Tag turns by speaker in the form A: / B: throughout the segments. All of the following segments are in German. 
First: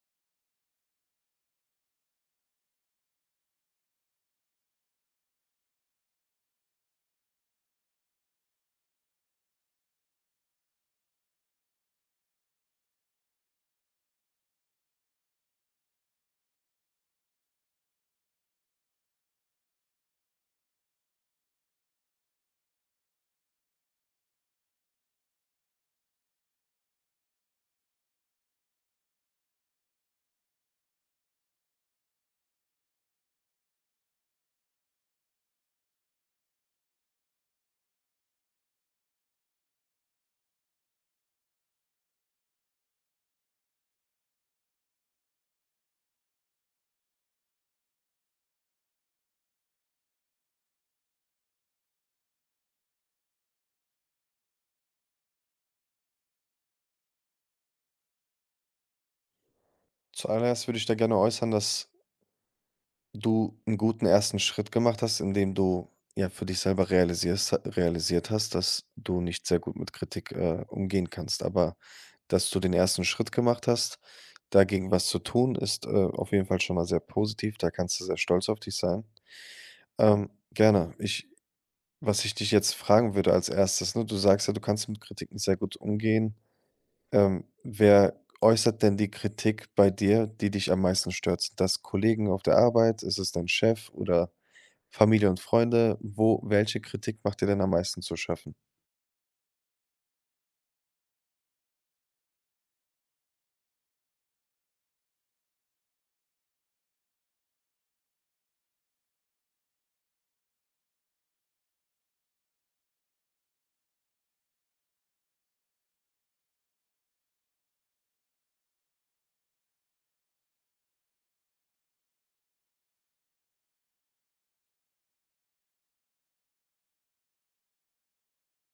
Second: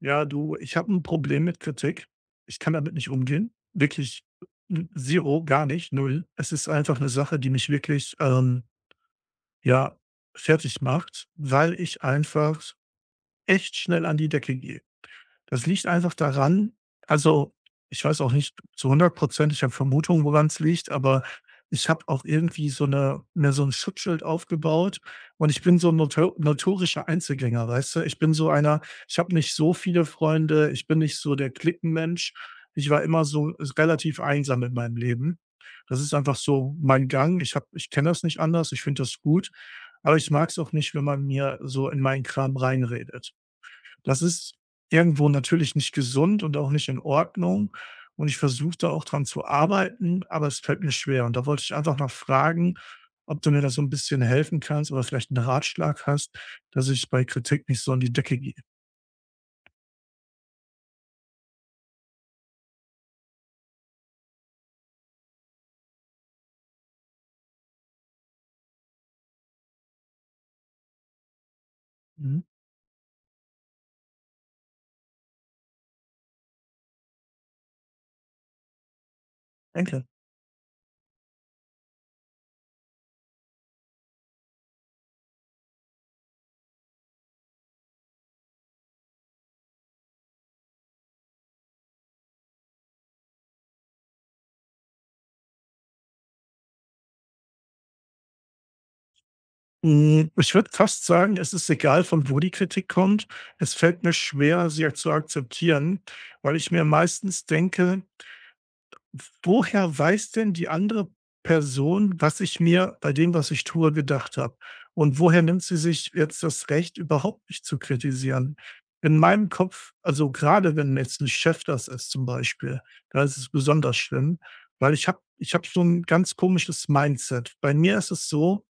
A: Ja, du, ich habe ein Problem mit Kritik. Ich kann damit nicht umgehen. Wirklich, gar nicht, Null. Es ist einfach eine Sache, die mich wirklich, ja, fertig macht, weil ich einfach echt schnell an die Decke gehe. Das liegt einfach daran, also, ich weiß auch nicht zu 100%, ich habe Vermutungen, woran's liegt, aber ich habe auch irgendwie so eine mir so ein Schutzschild aufgebaut und ich bin so ein notorischer Einzelgänger, weißt du? Ich bin so einer, ich habe nicht so viele Freunde, ich bin nicht so der Cliquenmensch. Ich war immer so relativ einsam in meinem Leben. Das ist einfach so mein Gang. Ich kenne das nicht anders, ich finde das gut, aber ich mag es auch nicht, wenn man mir so in meinen Kram reinredet. Das ist irgendwo natürlich nicht gesund und auch nicht in Ordnung. Und ich versuche da auch dran zu arbeiten, aber es fällt mir schwer. Und da wollte ich einfach noch fragen, ob du mir da so ein bisschen helfen kannst oder vielleicht einen Ratschlag hast, dass ich bei Kritik nicht so in die Decke gehe.
B: Zuallererst würde ich da gerne äußern, dass du einen guten ersten Schritt gemacht hast, indem du, ja, für dich selber realisierst realisiert hast, dass du nicht sehr gut mit Kritik, umgehen kannst. Aber
A: Mhm,
B: dass du den ersten Schritt gemacht hast, dagegen was zu tun, ist, auf jeden Fall schon mal sehr positiv. Da kannst du sehr stolz auf dich sein.
A: danke.
B: Gerne. Ich was ich dich jetzt fragen würde als Erstes, ne, du sagst ja, du kannst mit Kritik nicht sehr gut umgehen. Wer äußert denn die Kritik bei dir, die dich am meisten stört? Sind das Kollegen auf der Arbeit? Ist es dein Chef oder Familie und Freunde? Wo, welche Kritik macht dir denn am meisten zu schaffen?
A: Hm, ich würde fast sagen, es ist egal, von wo die Kritik kommt. Es fällt mir schwer, sie zu akzeptieren, weil ich mir meistens denke, woher weiß denn die andere Person, was ich mir bei dem, was ich tue, gedacht habe? Und woher nimmt sie sich jetzt das Recht, überhaupt mich zu kritisieren? In meinem Kopf, also gerade wenn jetzt ein Chef das ist zum Beispiel, da ist es besonders schlimm, weil ich habe so ein ganz komisches Mindset. Bei mir ist es so:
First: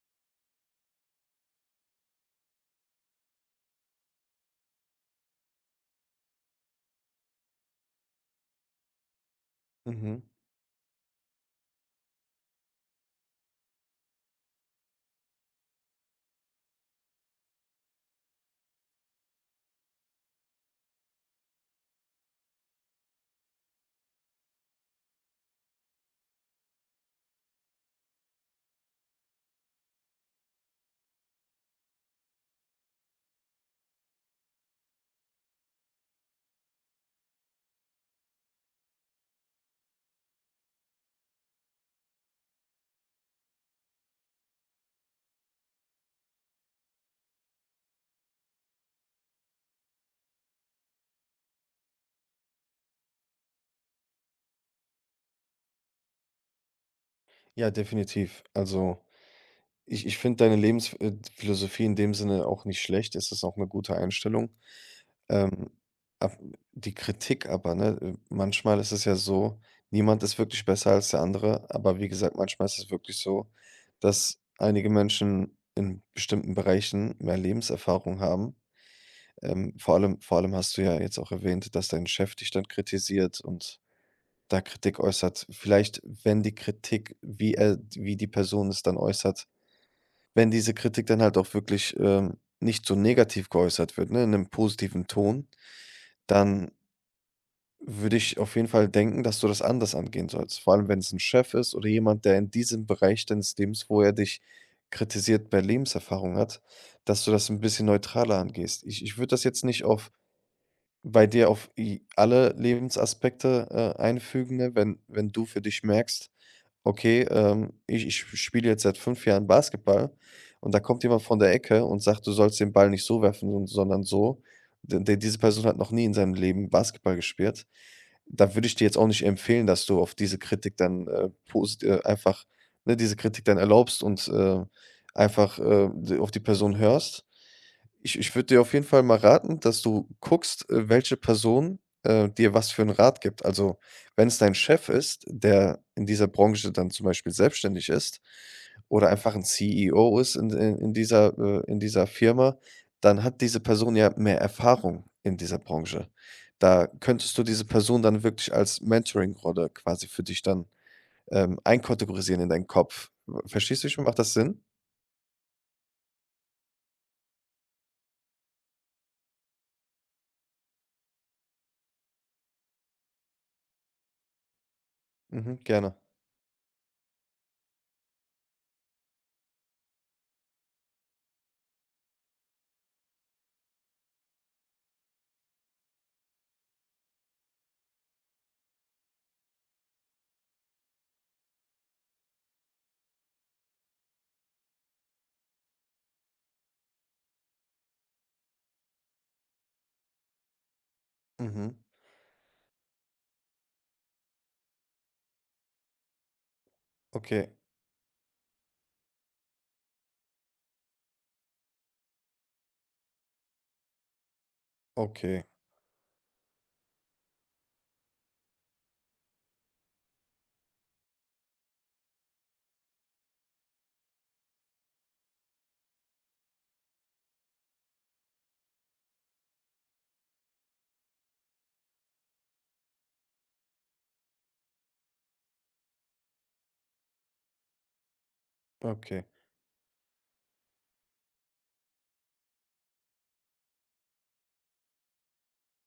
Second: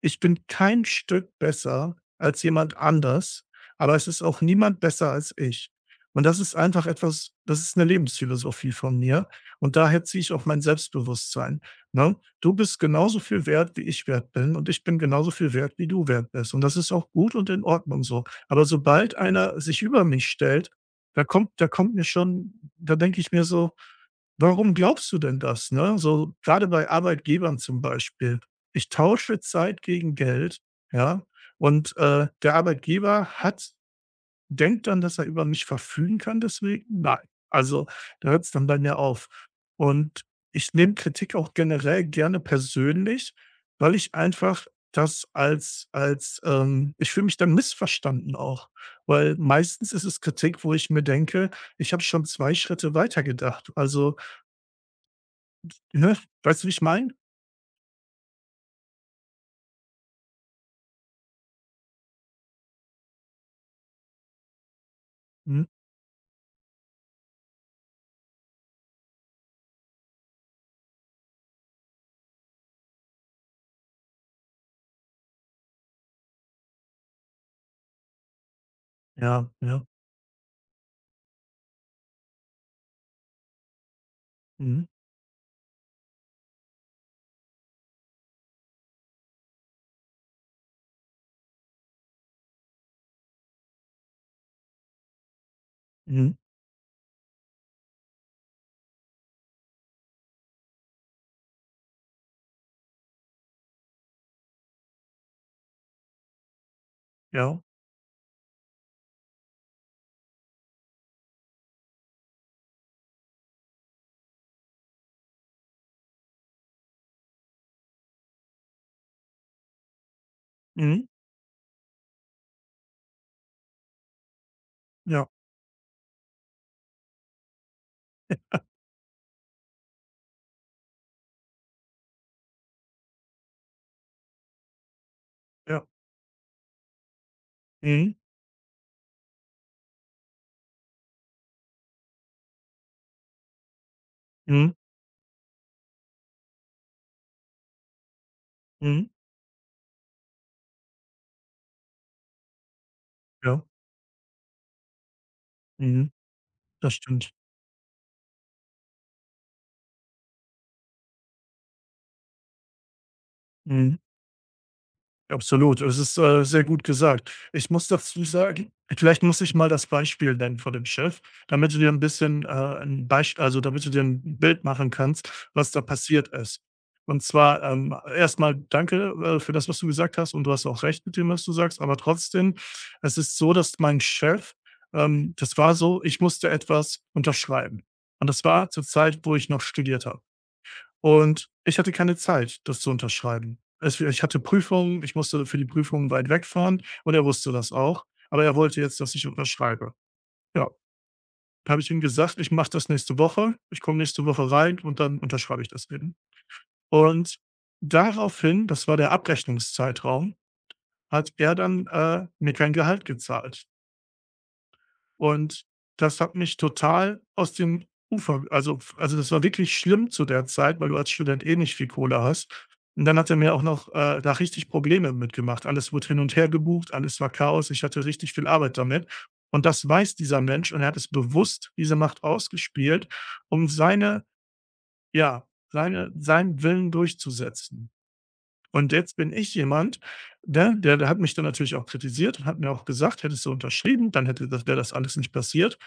A: ich bin kein Stück besser als jemand anders, aber es ist auch niemand besser als ich. Und das ist einfach etwas, das ist eine Lebensphilosophie von mir, und daher ziehe
B: Mhm.
A: ich auch mein Selbstbewusstsein, ne? Du bist genauso viel wert, wie ich wert bin, und ich bin genauso viel wert, wie du wert bist. Und das ist auch gut und in Ordnung so. Aber sobald einer sich über mich stellt, da kommt mir schon, da denke ich mir so: Warum glaubst du denn das, ne? So gerade bei Arbeitgebern zum Beispiel. Ich tausche Zeit gegen Geld, ja, und, der Arbeitgeber hat, denkt dann, dass er über mich verfügen kann deswegen? Nein. Also, da hört es dann bei mir auf. Und ich nehme Kritik auch generell gerne persönlich, weil ich einfach das als ich fühle mich dann missverstanden auch, weil meistens ist es Kritik, wo ich mir denke: „Ich habe schon 2 Schritte weiter gedacht. Also, ne? Weißt du, wie ich meine?
B: Ja, definitiv. Also ich finde deine Lebensphilosophie in dem Sinne auch nicht schlecht. Es ist auch eine gute Einstellung.
A: Mhm.
B: Ähm, af Die Kritik aber, ne? Manchmal ist es ja so, niemand ist wirklich besser als der andere, aber wie gesagt, manchmal ist es wirklich so, dass einige Menschen in bestimmten Bereichen mehr Lebenserfahrung haben.
A: Ja, ja.
B: Vor allem hast du ja jetzt auch erwähnt, dass dein Chef dich dann kritisiert und da
A: Mhm.
B: Kritik äußert. Vielleicht, wenn die Kritik, wie die Person es dann äußert, wenn diese Kritik dann halt auch wirklich, nicht so negativ geäußert wird, ne, in einem positiven Ton,
A: Mhm.
B: dann würde ich auf jeden Fall denken, dass du das anders angehen sollst. Vor allem, wenn es ein Chef ist oder jemand, der in diesem Bereich deines Lebens, wo er dich kritisiert, mehr Lebenserfahrung hat, dass du das ein
A: Ja.
B: bisschen neutraler angehst. Ich würde das jetzt nicht auf bei dir auf i alle Lebensaspekte, einfügen, ne? Wenn du für dich merkst: „Okay, ich spiele jetzt seit 5 Jahren Basketball und da kommt
A: Mhm.
B: jemand von der Ecke und sagt, du sollst den Ball nicht so werfen, sondern so.“ D d
A: Ja,
B: diese Person hat noch nie in seinem Leben Basketball gespielt. Da würde ich dir jetzt auch nicht empfehlen, dass du auf diese Kritik dann, posit einfach, ne, diese Kritik dann erlaubst und, einfach,
A: ja.
B: d auf die Person hörst.
A: Mhm.
B: Ich würde dir auf jeden Fall mal raten, dass du guckst, welche Person, dir was für einen Rat gibt. Also, wenn es dein
A: Mhm.
B: Chef ist, der in dieser Branche dann zum Beispiel selbstständig ist oder
A: Mhm.
B: einfach 'n CEO ist in dieser Firma, dann hat diese
A: Ja.
B: Person ja mehr Erfahrung in dieser Branche.
A: Mhm.
B: Da
A: Das stimmt.
B: könntest du diese Person dann wirklich als Mentoring-Rolle quasi für dich dann, einkategorisieren in deinen Kopf. Verstehst du
A: Mhm.
B: schon? Macht das Sinn?
A: Absolut, es ist, sehr gut gesagt. Ich muss dazu sagen, vielleicht muss ich mal das Beispiel nennen von dem Chef, damit du dir ein bisschen, 'n Beisp also, damit du dir ein Bild machen kannst,
B: Mhm,
A: was da
B: gerne.
A: passiert ist. Und zwar, erst danke, für das, was du gesagt hast, und du hast auch recht mit dem, was du sagst, aber trotzdem, es ist so, dass mein Chef, das war so, ich musste etwas unterschreiben. Und das war zur Zeit, wo ich noch studiert habe. Und ich hatte keine Zeit, das zu unterschreiben. Es ich hatte Prüfungen, ich musste für die Prüfungen weit wegfahren und er wusste das auch, aber er wollte jetzt, dass ich unterschreibe. Ja, da
B: Mhm.
A: habe ich ihm gesagt: „Ich mache das nächste Woche. Ich komme nächste Woche rein und dann unterschreibe ich das eben.“ Und
B: Okay,
A: daraufhin, das war der Abrechnungszeitraum, hat er dann, mir kein Gehalt gezahlt.
B: okay,
A: Und das hat mich total aus dem Ufer, also, f also, das war wirklich schlimm zu der Zeit, weil du als Student eh nicht viel Kohle hast. Und dann hat er mir auch noch, da richtig Probleme mitgemacht. Alles wurde hin und her gebucht, alles war Chaos. Ich hatte richtig viel Arbeit damit. Und das weiß dieser Mensch und er hat es bewusst, diese Macht ausgespielt, um seine, ja, seinen Willen durchzusetzen. Und jetzt
B: okay.
A: bin ich jemand, ne, der hat mich dann natürlich auch kritisiert und hat mir auch gesagt: „Hättest du unterschrieben, dann hätte das, wäre das alles nicht passiert.“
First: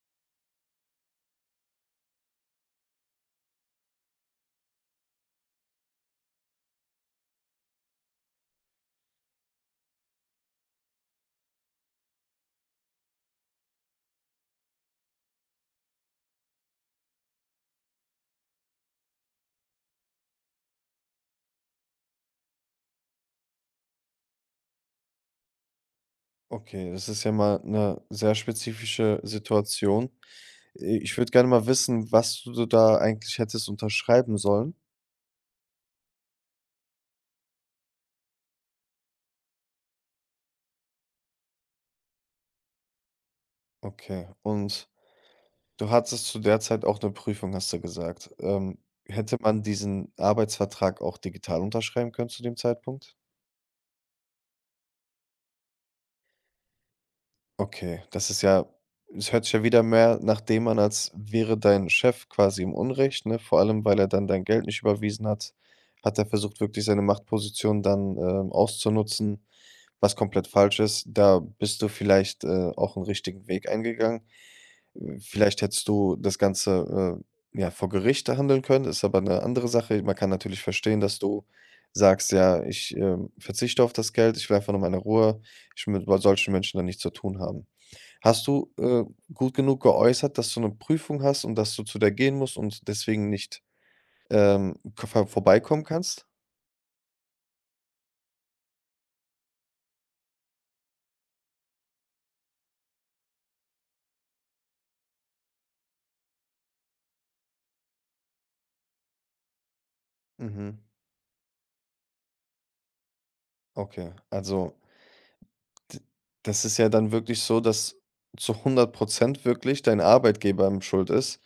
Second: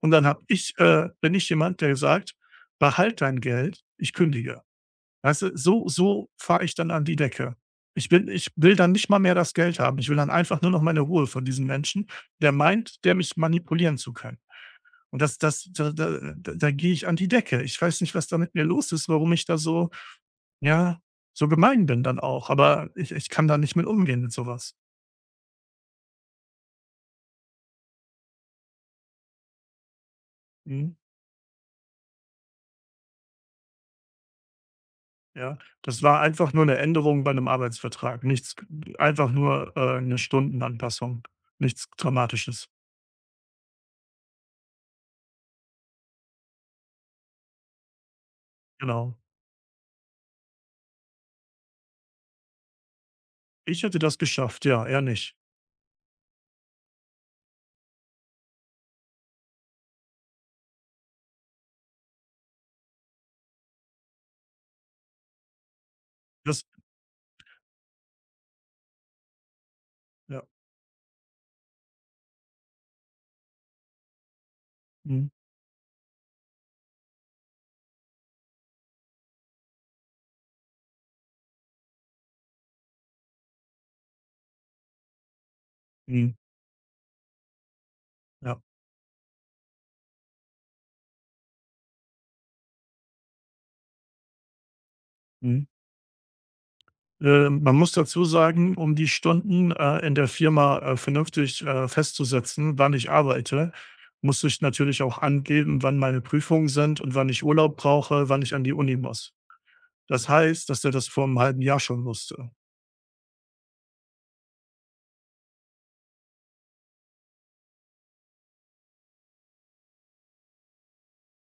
A: Und dann habe ich bin ich jemand, der sagt: „Behalt dein Geld, ich kündige.“ Weißt du, so so fahre ich dann an die Decke. Ich will dann nicht mal mehr das Geld haben. Ich will dann einfach nur noch meine Ruhe von diesem Menschen, der meint, der mich manipulieren zu können. Und das das da da da da gehe ich an die Decke. Ich weiß nicht, was da mit mir los ist, warum ich da so, ja, so gemein bin dann auch, aber ich kann da nicht mit umgehen mit so was.
B: Okay, das ist ja mal eine sehr spezifische Situation.
A: Mhm,
B: Ich würde gerne mal wissen, was du da eigentlich hättest unterschreiben sollen.
A: ja. Das war einfach nur eine Änderung bei einem Arbeitsvertrag, nichts, einfach nur, 'ne Stundenanpassung, nichts Dramatisches,
B: Okay, und du hattest zu der Zeit auch eine Prüfung, hast du gesagt.
A: genau.
B: Hätte man diesen Arbeitsvertrag auch digital unterschreiben können zu dem Zeitpunkt?
A: Ich hätte das geschafft, ja, er nicht.
B: Okay, das ist ja es hört sich ja wieder mehr nach dem an, als wäre dein Chef quasi im Unrecht, ne? Vor allem, weil er dann dein Geld nicht überwiesen hat, hat er versucht,
A: Das,
B: wirklich seine Machtposition dann, auszunutzen. Was
A: ja.
B: komplett falsch ist. Da bist du vielleicht, auch einen richtigen Weg eingegangen. Hm,
A: Mhm,
B: vielleicht hättest du das Ganze, ja, vor Gericht handeln können, ist aber eine andere Sache. Man kann natürlich verstehen, dass du sagst: „Ja, ich, verzichte auf das Geld. Ich will einfach nur meine Ruhe. Ich will mit
A: mhm,
B: solchen Menschen dann nichts zu tun haben.“ Hast
A: ja,
B: du, gut genug geäußert, dass du eine Prüfung hast und dass du zu der gehen musst und deswegen nicht, k ver
A: mhm.
B: vorbeikommen kannst?
A: Man muss dazu sagen, um die Stunden, in der Firma, vernünftig, festzusetzen, wann ich arbeite, muss ich natürlich auch angeben, wann meine Prüfungen sind und wann ich Urlaub brauche, wann ich an die Uni muss. Das heißt,
B: Mhm.
A: dass er das vor einem halben Jahr schon wusste.
B: Okay, also, D das ist ja dann wirklich so, dass zu 100% wirklich dein Arbeitgeber im schuld ist.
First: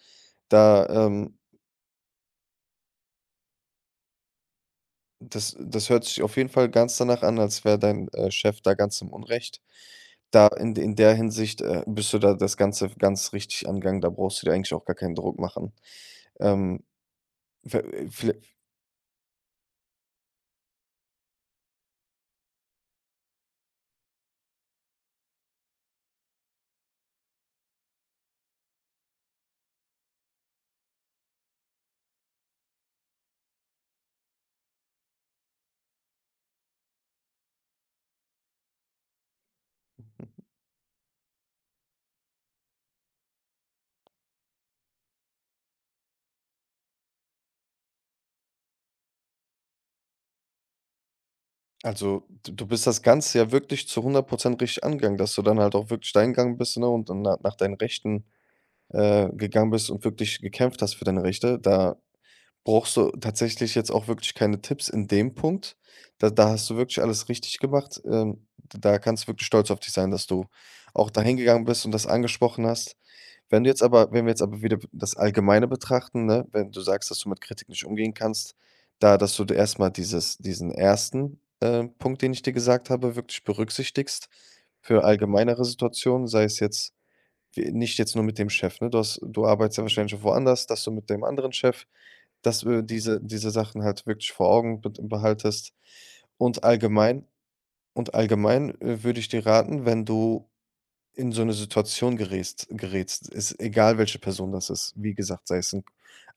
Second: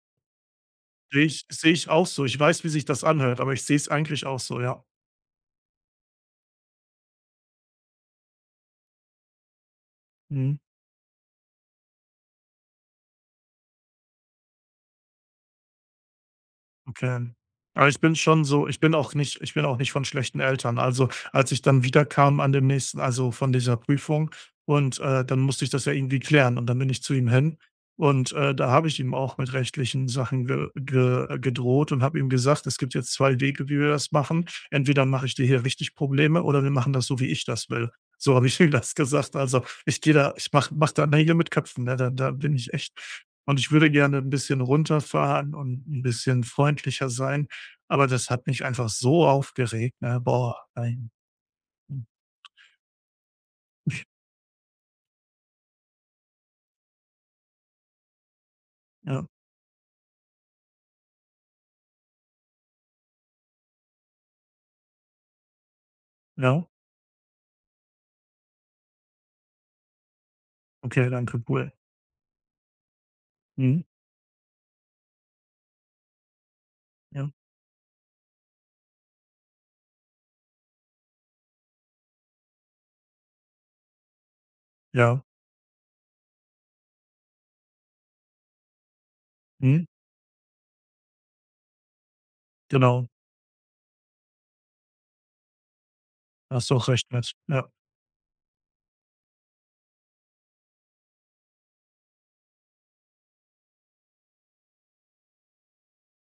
B: Da,
A: Sehe ich sehe ich auch so. Ich weiß, wie sich das anhört, aber ich sehe es eigentlich auch so, ja.
B: das das hört sich auf jeden Fall ganz danach an, als wäre dein, Chef da ganz im Unrecht. Da
A: Mhm.
B: in der Hinsicht, bist du da das Ganze ganz richtig angegangen, da brauchst du dir eigentlich auch gar keinen Druck machen. Ähm,
A: Okay.
B: v
A: Aber ich bin
B: viellei
A: schon so, ich bin auch nicht von schlechten Eltern. Also, als ich dann wiederkam an dem nächsten, also, von dieser Prüfung und, dann musste ich das ja irgendwie klären und dann bin ich zu ihm hin und, da habe ich ihm auch mit rechtlichen Sachen ge ge gedroht und habe ihm gesagt: „Es gibt jetzt 2 Wege, wie wir das machen. Entweder mache ich dir hier richtig Probleme oder wir machen das so, wie ich das will.“ So habe ich ihm das gesagt. Also, ich gehe da, ich mache mach mach da, ne, mit Köpfen, ne? Da bin ich echt, und ich würde gerne ein bisschen runterfahren und ein bisschen freundlicher sein, aber das hat mich einfach so aufgeregt, ne? Boah, nein. Hm,
B: Also, d du bist das Ganze ja wirklich zu 100% richtig angegangen, dass du dann halt auch wirklich da hingegangen bist, ne, und dann nach deinen Rechten,
A: ja,
B: gegangen bist und wirklich gekämpft hast für deine Rechte. Da brauchst du tatsächlich jetzt auch wirklich keine Tipps in dem Punkt. Da
A: ja.
B: hast du wirklich alles richtig gemacht. Da kannst du wirklich stolz auf dich sein, dass du auch
A: Okay,
B: dahin
A: danke,
B: gegangen
A: cool.
B: bist und das angesprochen hast.
A: Mhm,
B: Wenn wir jetzt aber wieder das Allgemeine betrachten, ne, wenn du sagst, dass du
A: ja,
B: mit Kritik nicht umgehen kannst, da dass du d erst mal dieses diesen ersten Punkt, den ich dir gesagt habe, wirklich berücksichtigst für
A: ja,
B: allgemeinere Situationen, sei es jetzt w nicht jetzt nur mit dem Chef, ne? Du arbeitest ja
A: mhm,
B: wahrscheinlich schon woanders, dass du mit dem anderen Chef, dass du
A: genau.
B: diese Sachen halt wirklich vor Augen bet behaltest. Und
A: Hast du auch recht
B: allgemein
A: mit. Ja.
B: und allgemein, würde ich dir raten, wenn du in so 'ne Situation gerätst, ist egal, welche Person das ist. Wie gesagt, sei es 'n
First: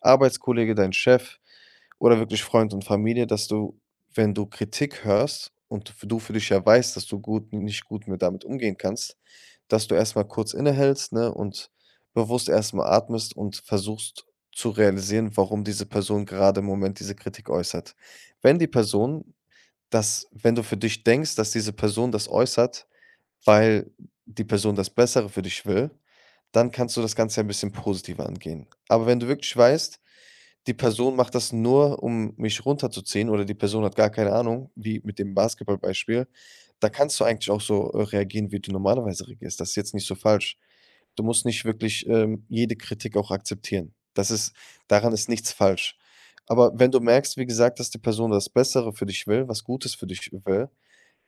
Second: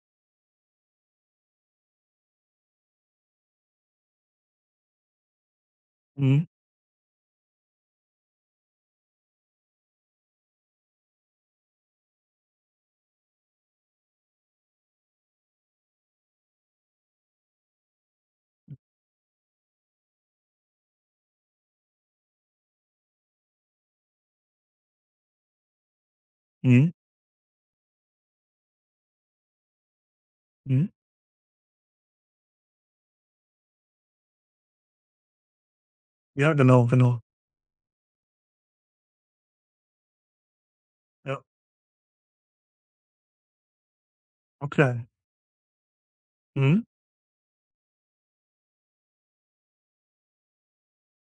B: Arbeitskollege, dein Chef oder wirklich Freund und Familie, dass du, wenn du Kritik hörst und f du für
A: Mhm,
B: dich ja weißt, dass du nicht gut mit damit umgehen kannst, dass du erst mal kurz innehältst, ne, und bewusst erst mal atmest und versuchst zu realisieren, warum diese Person gerade im Moment diese Kritik äußert. Wenn die Person Dass, wenn du für dich denkst, dass diese Person das äußert, weil die Person das Bessere für dich will, dann
A: mhm,
B: kannst du das Ganze ja ein bisschen positiver angehen. Aber wenn du wirklich weißt, die
A: mhm.
B: Person macht das nur, um mich runterzuziehen, oder die Person hat gar keine Ahnung, wie mit dem Basketballbeispiel,
A: Ja, genau,
B: da kannst
A: genau.
B: du eigentlich auch so reagieren, wie du normalerweise reagierst. Das ist jetzt nicht so falsch. Du
A: Ja,
B: musst nicht wirklich, jede Kritik auch akzeptieren. Das ist
A: okay.
B: Daran ist nichts falsch. Aber
A: Mhm,
B: wenn du merkst, wie gesagt, dass die Person das Bessere für dich will, was Gutes für dich will,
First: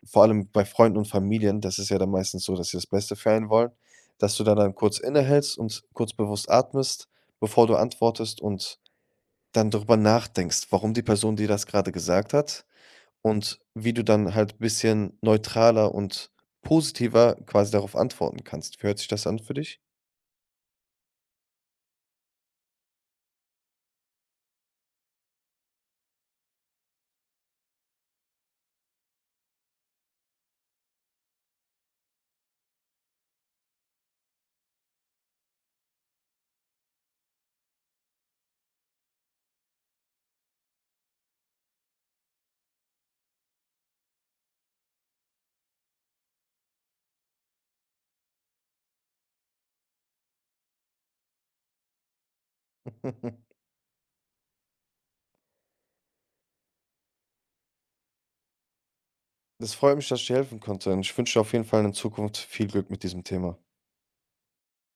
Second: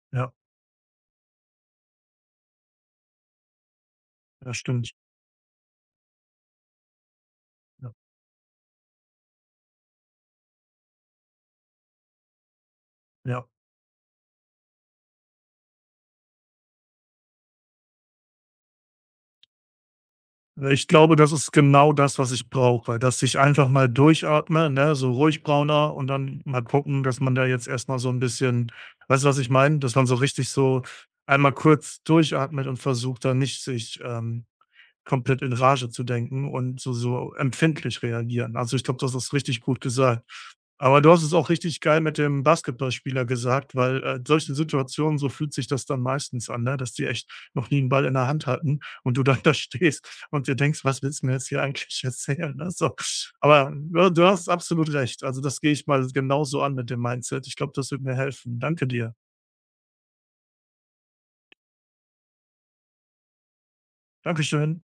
B: vor
A: ja,
B: allem bei Freunden und Familien, das ist ja dann meistens so, dass sie das Beste für einen wollen, dass du
A: das
B: dann
A: stimmt.
B: kurz innehältst und kurz bewusst atmest, bevor du
A: Ja,
B: antwortest und dann darüber nachdenkst, warum die Person dir das gerade gesagt hat
A: ja.
B: und wie du dann halt ein bisschen neutraler und positiver quasi darauf antworten kannst. Wie hört sich das an für dich?
A: Ich glaube, das ist genau das, was ich brauche, weil, dass ich einfach mal durchatme, ne, so ruhig brauner und dann mal gucken, dass man da jetzt erst mal so ein bisschen, weißt du, was ich meine? Dass man so richtig so einmal kurz durchatmet und versucht, da nicht sich, komplett in Rage zu denken und so so empfindlich reagieren. Also, ich glaube, das ist richtig gut gesagt. Aber du hast es auch richtig geil mit dem Basketballspieler gesagt, weil, solche Situationen, so fühlt sich das dann meistens an, ne, dass die echt noch nie einen Ball in der Hand hatten und du dann da stehst und dir denkst: „Was willst du mir jetzt hier eigentlich erzählen?“, ne, so. Aber ja, du hast absolut recht. Also, das gehe ich mal genauso an mit dem Mindset. Ich glaube, das wird mir helfen. Danke dir.
B: Das freut mich, dass ich dir helfen konnte, und ich wünsche dir auf jeden Fall in Zukunft viel Glück mit diesem Thema.
A: Dankeschön.